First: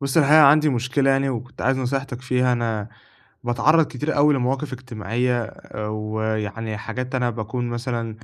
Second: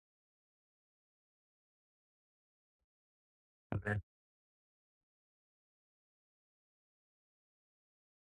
بُص الحقيقة عندي مشكلة يعني وكنت عايز نصيحتك فيها، أنا باتعرّض تمام. كتير أوي لمواقف اجتماعية ويعني حاجات أنا باكون مثلًا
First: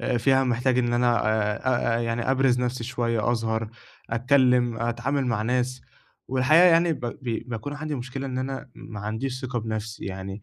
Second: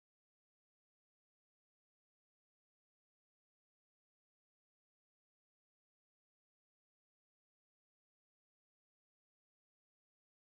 فيها محتاج إن أنا أ أ يعني أبرز نَفْسي شوية، أظهر، أتكلّم، أتعامل مع ناس، والحقيقة يعني ب ب باكون عندي مشكلة إن أنا ما عنديش ثقة بنَفْسي، يعني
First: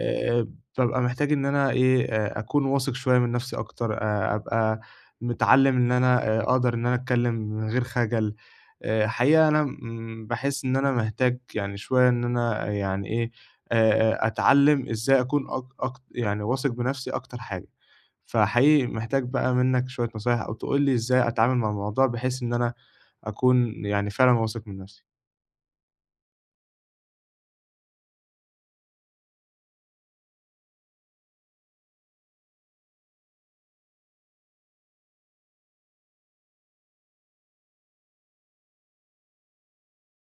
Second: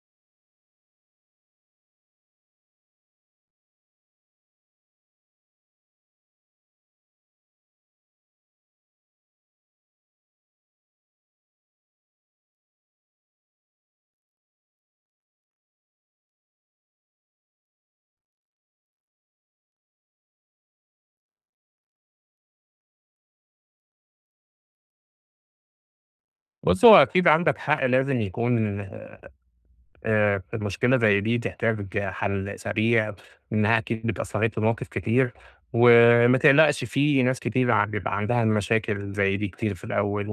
آآ بابقى محتاج إن أنا إيه، أكون واثق شوية من نَفْسي أكتر، أبقى متعلِّم إن أنا أقدر إن أنا أتكلّم من غير خجل، حقيقة أنا باحس إن أنا محتاج يعني شوية إن أنا آه، يعني إيه أتعلّم إزاي أكون أك أك يعني واثق بنَفْسي أكتر حاجة. فحقيقي محتاج بقى منّك شوية نصايح أو تقول لي إزاي أتعامل مع الموضوع بحيث إن أنا أكون يعني فعلًا واثق من نَفْسي. بُص، هو أكيد عندك حق لازم يكون في مشكلة زي دي تحتاج حل سريع، إنها أكيد اتأثّرت بمواقف كتير، وما تقلقش في ناس كتير ع بيبقى عندها المشاكل زي دي كتير في الأول،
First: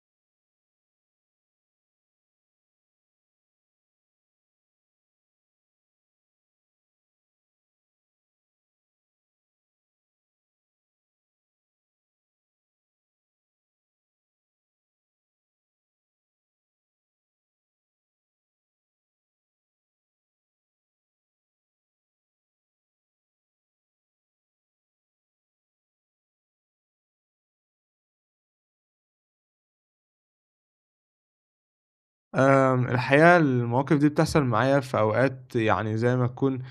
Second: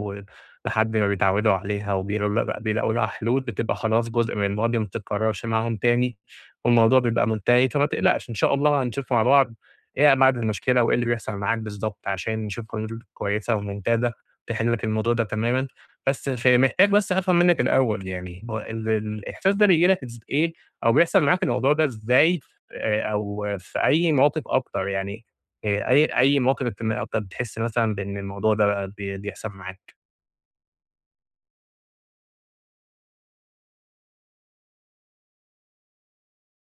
ولحد ما بيتعودوا عليها وبيلاق بيلاقوا لها حلول بتبقى خلاص جزء من الماضي ما بتتكررش معاهم تاني، والموضوع بيبقى منتهي، فما تقلقش إن شاء الله هنشوف مع بعض إيه أبعاد المشكلة وإيه اللي بيحصل معاك بالضبط، عشان نشوف حلول كويسة وممتازة تحل لك الموضوع ده تمامًا. بس ف محتاج بس أفهم منِّك الأول يعني هو الإحساس ده بييجي لك إيه أو بيحصل معاك الموضوع ده إزاي أو في أي مواقف أكتر يعني أي مواقف اجتماعية أكتر بتحس مثلًا بإن الموضوع ده بقى بيحصل معاك؟ الحقيقة المواقف دي بتحصل معايا في أوقات يعني زي ما تكون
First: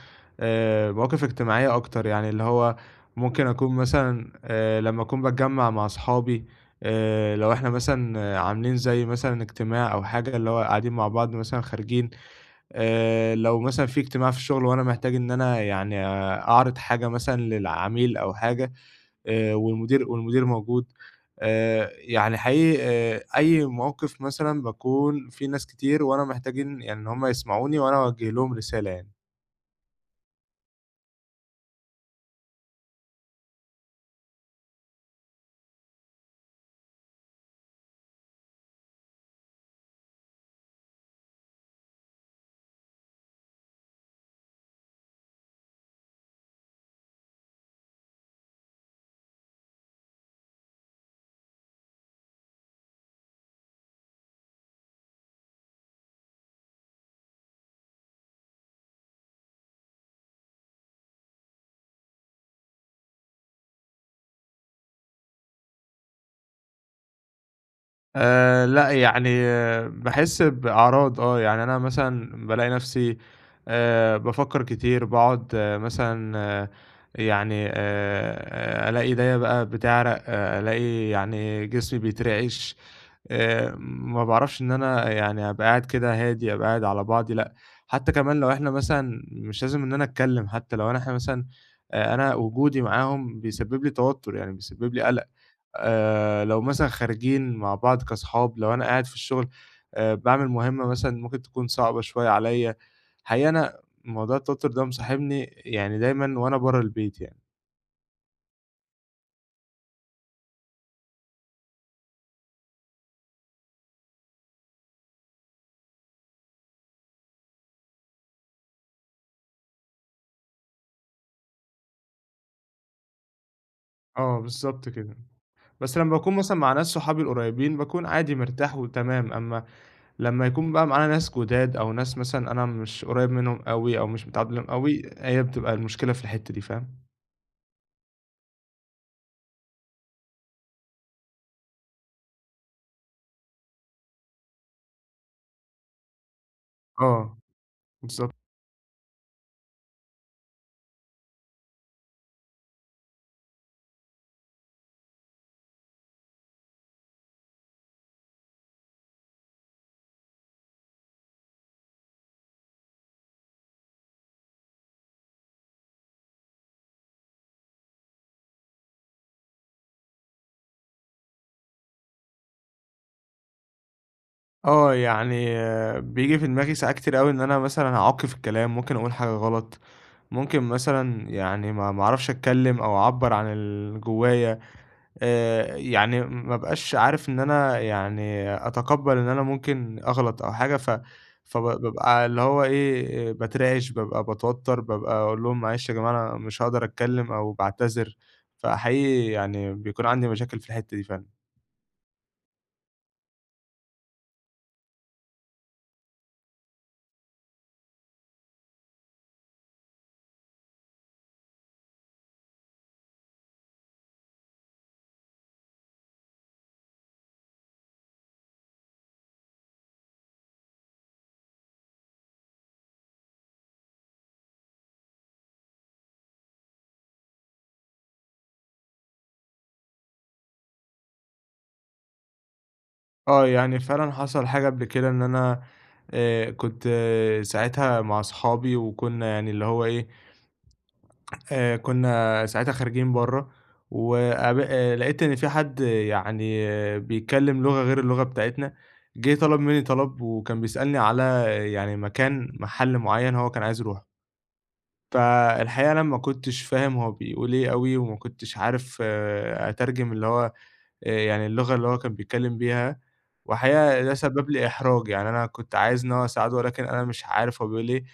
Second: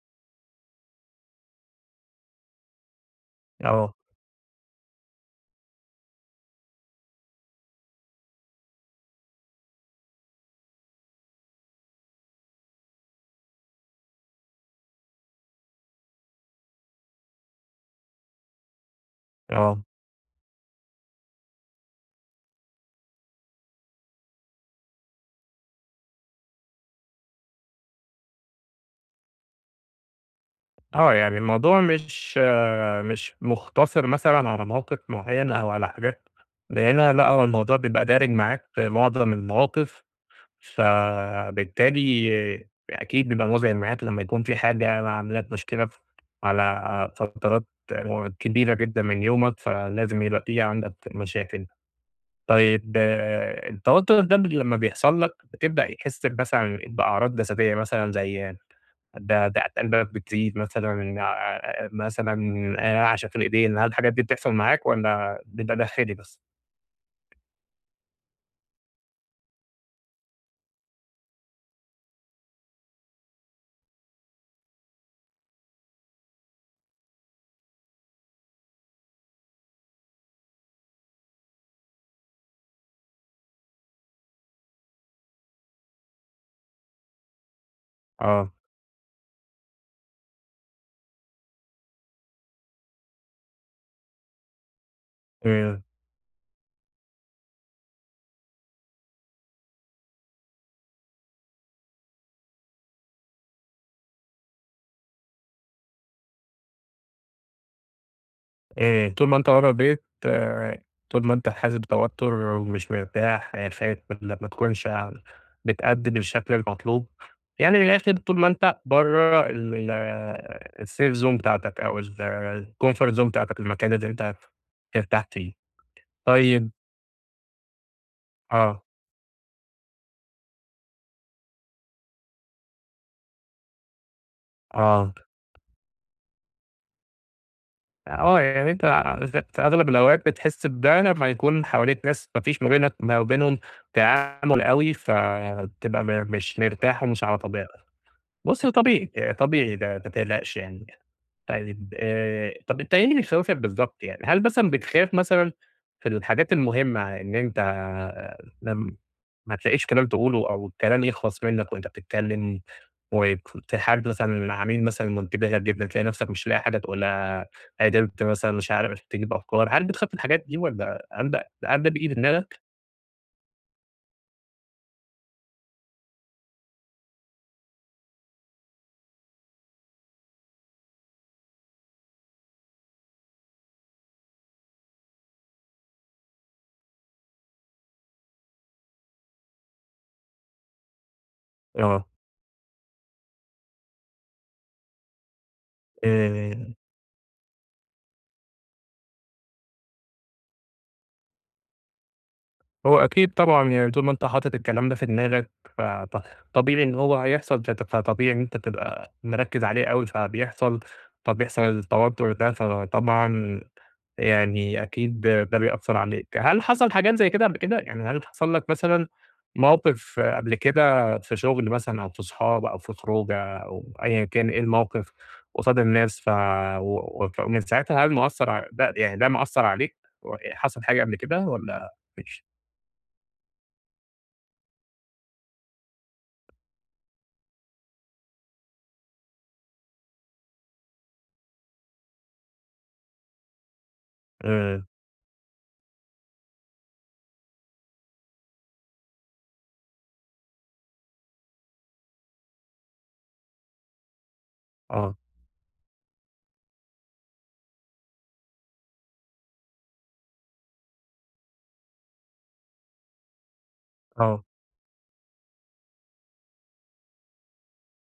مواقف اجتماعية أكتر، يعني اللي هو ممكن أكون آه، مثلًا لمّا أكون باتجمّع مع أصحابي لو إحنا مثلًا آه، عاملين زي مثلًا اجتماع أو حاجة اللي هو قاعدين مع بعض مثلًا خارجين لو مثلًا في اجتماع في الشغل وأنا محتاج إن أنا يعني آه، أعرض حاجة مثلًا للعميل أو حاجة آه، والمدير موجود، يعني حقيقي أي موقف مثلًا باكون في ناس كتير وأنا محتاجين يعني إن هم يسمعوني وأنا أوجّه لهم رسالة يعني. آه، يعني الموضوع مش آه، مش مُقتصر مثلًا على موقف معيّن أو على حاجات معيّنة لأ، هو الموضوع بيبقى دارج معاك في معظم المواقف. فبالتالي أكيد بيبقى مُزعِج معاك لمّا يكون في حاجة عاملة لك مشكلة ف على فترات كبيرة جدًا من يومك، فلازم يبقى في عندك مشاكل. طيب آه، التوتر ده لمّا بيحصل لك بتبدأ تحس مثلًا بأعراض جسدية مثلًا زي ده قلبك بتزيد مثلًا مثلًا عشان في الإيدين، هل الحاجات دي بتحصل معاك والّا بيبقى داخلي بس؟ لأ، يعني آه، باحس بأعراض آه، يعني أنا مثلًا بالاقي نَفْسي بافكّر كتير، باقعد مثلًا أه يعني ألاقي إيديّا بقى بتعرق، أه ألاقي يعني جسمي بيترعش، ما باعرفش إن أنا يعني أبقى قاعد كده هادي، أبقى قاعد على بعضي لأ، حتّى كمان لو آه. إحنا مثلًا مش لازم إن أنا أتكلّم حتّى لو إحنا مثلًا أنا وجودي معاهم بيسبب لي توتُّر، يعني بيسبب لي قَلَق. لو مثلًا خارجين مع بعض كاصحاب، لو أنا قاعد في الشغل باعمل مهمة مثلًا ممكن تكون صعبة شوية عليّا، حقيقة أنا موضوع التوتر ده مصاحبني يعني دايمًا وأنا برّه البيت يعني. طول ما أنت ورا البيت طول ما أنت حاسس بتوتر ومش مرتاح، خايف إنّك ما تكونش ع بتأدي بالشكل المطلوب، يعني من الآخر طول ما أنت برّه الsafe zone بتاعتك أو الcomfort zone بتاعتك، المكان اللي أنت آه، بالضبط كده. ترتاح فيه. بس لمّا باكون مثلًا طيب مع ناس صحابي القريبين، باكون عادي مرتاح آه، وتمام، أمّا لمّا يكون بقى معانا ناس جداد أو ناس مثلًا أنا مش قريب منهم أوي أو مش متعامل معاهم أوي، آه، هي بتبقى المشكلة في الحتّة دي، فاهم؟ آه، يعني أنت في أغلب الأوقات بتحس بده لمّا يكون حواليك ناس ما فيش ما بينك ما بينهم تعامل أوي، فبتبقى مش مرتاح ومش على آه، طبيعتك. بالضبط. بُصّي، هو طبيعي، طبيعي ده ما تقلقش يعني. طيب طَب أنت إيه اللي خوّفك بالضبط يعني؟ هل مثلًا بتخاف مثلًا في الحاجات المهمة إن أنت آه، لم ما تلاقيش كلام تقوله أو الكلام يخلص منّك وأنت بتتكلّم ويك في حد مثلًا عميل مثلًا منتبهك جدًا تلاقي نَفْسك مش لاقي حاجة تقولها، قدرت مثلًا مش عارف تجيب أفكار، هل بتخاف من الحاجات دي والّا عندك بييجي في دماغك؟ آه، يعني بييجي في دماغي ساعات كتير أوي إن أنا مثلًا هاعُك في الكلام، ممكن أقول حاجة غلط، ممكن مثلًا يعني ما أعرفش أتكلّم أو أعبّر عن اللي جوّايا، يعني ما أبقاش عارف إن أنا يعني أتقبّل إن أنا ممكن أغلط أو حاجة، ف فب آه. بابقى اللي هو إيه، باترعِش، بابقى باتوتّر، بابقى أقول لهم معلش يا جماعة أنا آآ مش هاقدر أتكلّم أو باعتذر، فحقيقي يعني بيكون عندي مشاكل في الحتّة دي فعلًا. هو أكيد طبعًا يعني طول ما أنت حاطط الكلام ده في دماغك فط طبيعي إن هو هيحصل، فطبيعي إن أنت تبقى مركّز عليه أوي فبيحصل، فبيحصل التوتر ده، فطبعًا يعني أكيد ده بيأثّر عليك. هل حصل حاجات زي كده قبل كده؟ يعني هل حصل لك مثلًا موقف قبل كده في شغل مثلًا أو في صحاب أو في خروجة أو أيًا كان إيه الموقف قصاد الناس ف و فمن ساعتها هل مأثّر ع ده يعني ده مأثّر عليك و حصل حاجة قبل كده والّا مش؟ آه، يعني فعلًا حصل حاجة قبل كده إن أنا كنت آه، ساعتها مع أصحابي وكنا يعني اللي هو إيه، كنا ساعتها خارجين برّه وقاب إمم، لقيت إن في حد آه، يعني آه، بيتكلم لغة غير اللغة بتاعتنا، جه طلب مني طلب وكان بيسألني على آه، يعني مكان محل معين هو كان عايز يروحه، آه، فالحقيقة أنا ما كنتش فاهم هو بيقول إيه أوي وما كنتش عارف آه، أترجم اللي هو يعني اللغة اللي هو كان بيتكلّم بيها، والحقيقة ده آه، إمم، سبّب لي إحراج، يعني أنا كنت عايز إن أنا أساعده ولكن أنا مش عارف هو بيقول إيه،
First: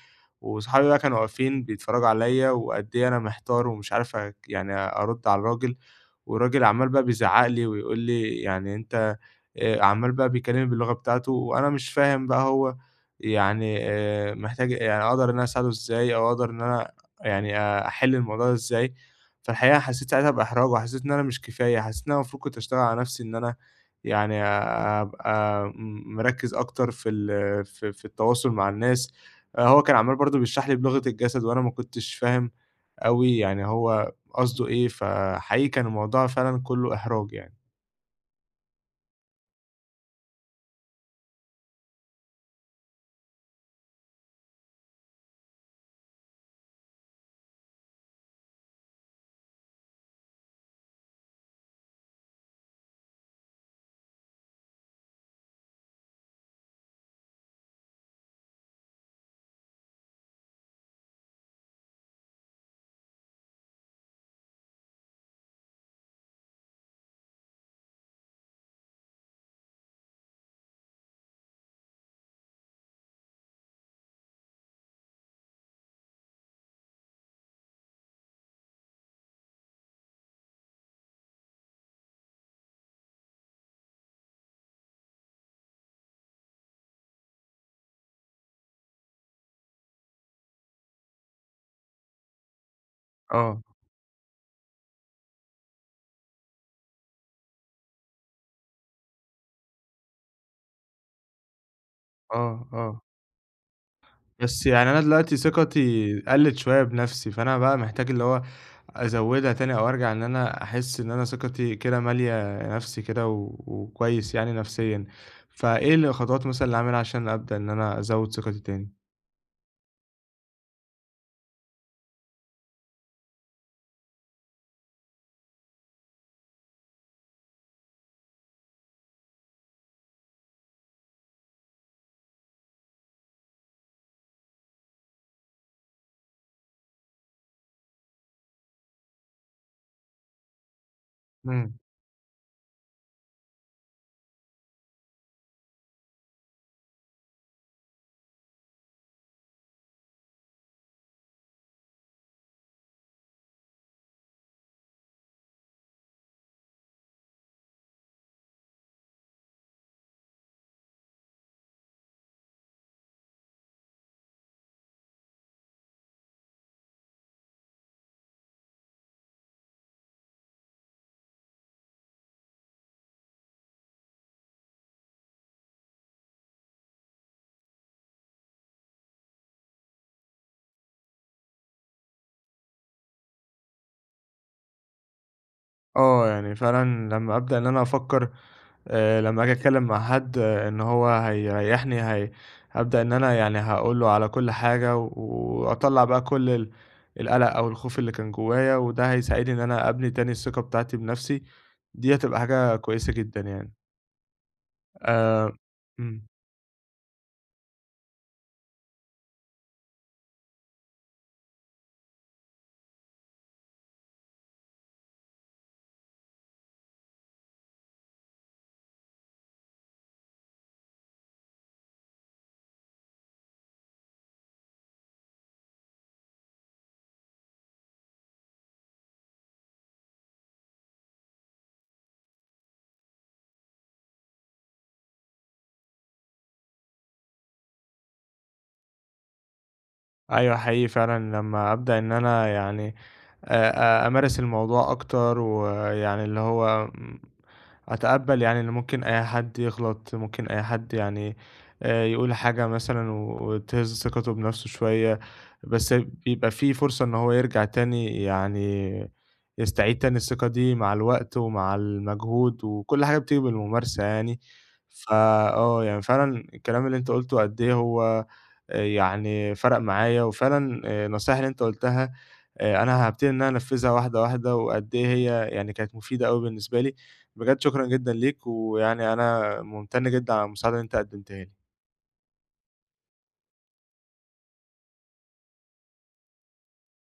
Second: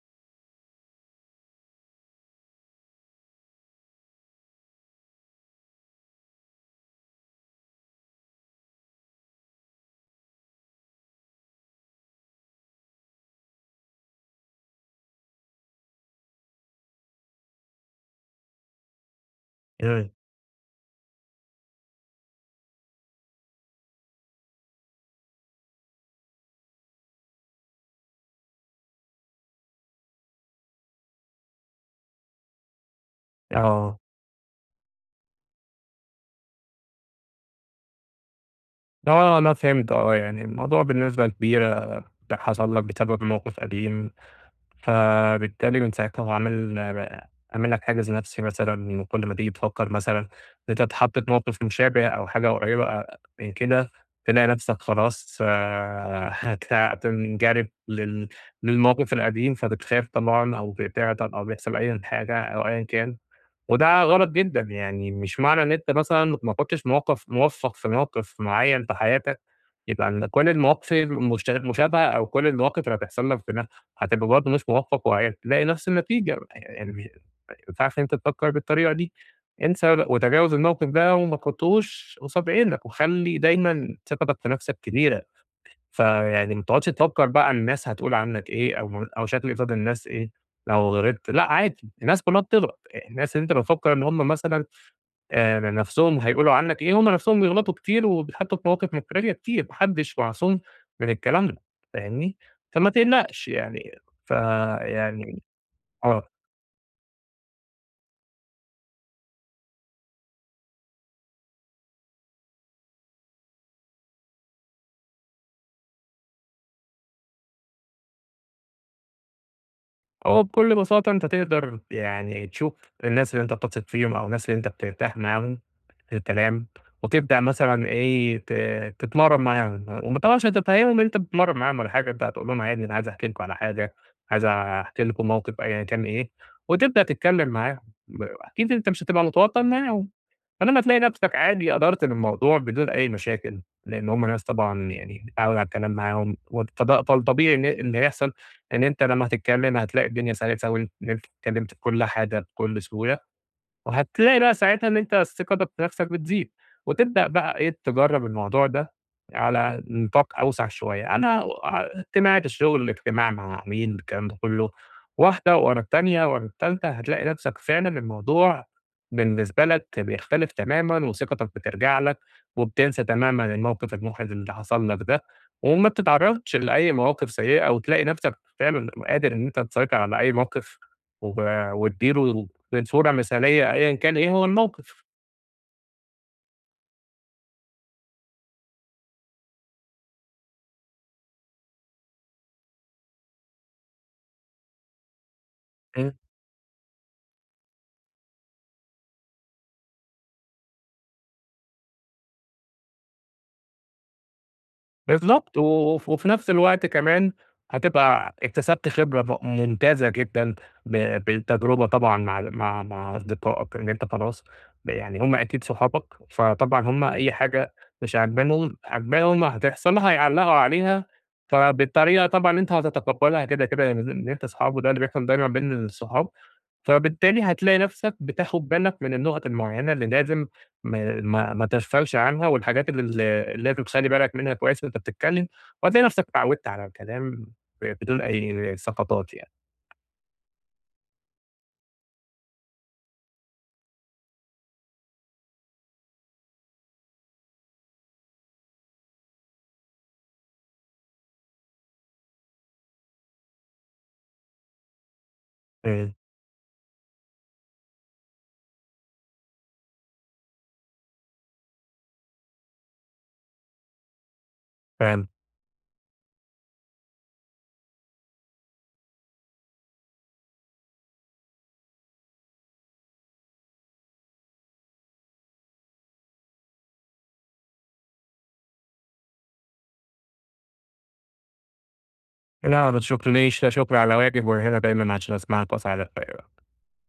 وصحابي بقى كانوا واقفين بيتفرّجوا عليّا وقد إيه أنا محتار ومش عارف يعني أرُد على الراجل، والراجل عَمّال بقى بيزعّق لي ويقول لي يعني أنت عَمّال بقى بيكلّمني باللغة بتاعته وأنا مش فاهم بقى هو يعني محتاج يعني أقدر إن أنا أساعده إزاي أو أقدر إن أنا يعني أحِل الموضوع ده إزاي؟ فالحقيقة حسيت ساعتها بإحراج، وحسيت إن أنا مش كفاية، حسيت إن أنا المفروض كنت أشتغل على نفسي إن أنا يعني أبقى مركّز أكتر في ال في في التواصل مع الناس، هو كان عمّال برضه بيشرح لي بلغة الجسد وأنا ما كنتش فاهم أوي يعني آه، هو قصده إيه، فحقيقي كان الموضوع فعلًا كلّه إحراج يعني. يعني، آه، أنا فهمت آه، يعني الموضوع بالنسبة كبيرة حصل لك بسبب موقف قديم، فبالتالي من ساعتها هو عامل لك حاجز نفسي مثلًا، وكل ما تيجي تفكر مثلًا إن أنت اتحطيت في موقف مشابه أو حاجة قريبة من كده، تلاقي نفسك خلاص هتنجرف للموقف القديم، فبتخاف طبعًا أو بتعطل أو بيحصل أيًا حاجة أو أيًا كان. وده غلط جدًا، يعني مش معنى إن أنت مثلًا ما كنتش موفّق في موقف معيّن في حياتك، يبقى إن كل المواقف مشابهة أو كل المواقف اللي هتحصل لك هنا هتبقى برضه مش موفّق وهتلاقي نفس النتيجة، يعني مش- ما ينفعش إن أنت تفكّر بالطريقة دي، انسى وتجاوز الموقف ده وما تحطّهوش قصاد عينك، وخلّي دايمًا ثقتك في نفسك كبيرة. فيعني ما تقعدش تفكر بقى الناس هتقول عنك إيه أو شكل قصاد الناس إيه لو غلطت، لأ عادي الناس كلّها بتغلط، الناس اللي أنت آه، بتفكر إن هم مثلًا نَفْسهم هيقولوا عنك إيه، هم نَفْسهم بيغلطوا كتير وبيتحطوا في مواقف مُحرجة كتير، ما حدش معصوم من الكلام ده فاهمني؟ آه، فما آه. تقلقش يعني بس يعني أنا دلوقتي فيعني ثقتي آه، قَلِّت شوية بنَفْسي، فأنا بقى محتاج اللي هو أزوّدها تاني أو أرجع إن أنا أحس إن أنا ثقتي كده مالية نَفْسي كده و وكويس يعني نَفْسيًا، فإيه الخطوات مثلًا اللي أعملها عشان أبدأ إن أنا أزوّد ثقتي تاني؟ هو بكل بساطة أنت تقدر يعني تشوف الناس اللي أنت بتثق فيهم أو الناس اللي أنت بترتاح معاهم تمام، وتبدأ مثلًا إيه، تتمرّن معاهم، وطبعًا مش هتفهّمهم إن أنت بتتمرّن معاهم ولا حاجة، أنت هتقول لهم عادي أنا عايز أحكي لكم على حاجة، عايز أحكي لكم موقف أيًا كان إيه، وتبدأ تتكلّم معاهم، أكيد أنت مش هتبقى متوتّر معاهم، فلمّا تلاقي نَفْسك عادي إمم. قدرت للموضوع بدون أي مشاكل، لإن هم ناس طبعًا يعني اتعوّد على الكلام معاهم، فالطبيعي إن إيه، اللي هيحصل إن أنت لمّا هتتكلّم هتلاقي الدنيا سَلِسة إن أنت اتكلّمت في كل حاجة بكل سهولة. وهتلاقي بقى ساعتها إن أنت ثقتك في نفسك بتزيد، وتبدأ بقى إيه تجرّب الموضوع ده على نطاق أوسع شوية، أنا اجتماعات الشغل، اجتماع مع عميل، الكلام ده كله، واحدة ورا التانية ورا التالتة، هتلاقي نفسك فعلًا الموضوع بالنسبة لك بيختلف تمامًا، وثقتك بترجع لك، وبتنسى تمامًا الموقف المحرج اللي حصل لك ده، وما بتتعرّضش لأي مواقف سيئة، وتلاقي نفسك فعلًا قادر إن أنت تسيطر على أي موقف و وتديره من صورة مثالية أيًا كان إيه هو الموقف. آه، يعني فعلًا لمّا أبدأ إن أنا أفكّر لمّا آجي أتكلّم مع حد آه، إن هو هيريّحني هي هابدأ إن أنا يعني هاقول له على كل حاجة وأطلّع إمم. بقى كل القلق أو الخوف اللي كان جوايا، وده هيساعدني إن أنا أبني تاني الثقة بتاعتي بنَفْسي، دي هتبقى حاجة كويسة جدًا يعني. آآ بالضبط، و إمم. وفي نفس الوقت كمان هتبقى اكتسبت خبرة ممتازة جدًا بالتجربة طبعًا مع أصدقائك، إن أنت خلاص يعني هم أكيد صحابك، فطبعًا هم أي حاجة مش عاجبانهم عاجباهم هتحصل هيعلّقوا عليها، فبالطريقة طبعًا أنت هتتقبلها كده، كده إن أنت صحابه ده اللي بيحصل دايمًا بين الصحاب. فبالتالي هتلاقي نفسك بتاخد بالك من النقط المعينة اللي لازم ما تغفلش عنها، والحاجات اللي لازم تخلّي بالك منها كويس وأنت بتتكلم، وهتلاقي نفسك اتعودت على الكلام بدون أي سقطات يعني. أيوه حقيقي فعلًا لمّا أبدأ إن أنا يعني أ أمارس الموضوع أكتر ويعني اللي هو أتقبّل يعني إن ممكن أي حد يغلط، ممكن أي حد يعني يقول حاجة مثلًا وتهز ثقته بنفسه شوية، بس آآ بيبقى في فرصة إن هو يرجع تاني يعني يستعيد تاني الثقة دي مع الوقت ومع المجهود وكل حاجة بتيجي بالممارسة يعني. فعلًا. فآه، يعني فعلًا الكلام اللي أنت قُلته قد إيه هو يعني فرَق معايا، وفعلًا النصايح اللي أنت قُلتها أنا هابتدي إن أنا أنفّذها واحدة، واحدة، وقد إيه هي يعني كانت مفيدة أوي بالنسبة لي، بجد شكرًا جدًا ليك، ويعني أنا مُمتَن جدًا على المساعدة اللي أنت قدّمتها لي. لا ما تشكرنيش، لا شكر على واجب، وهنا دايمًا عشان أسمعك وأساعدك في أي وقت.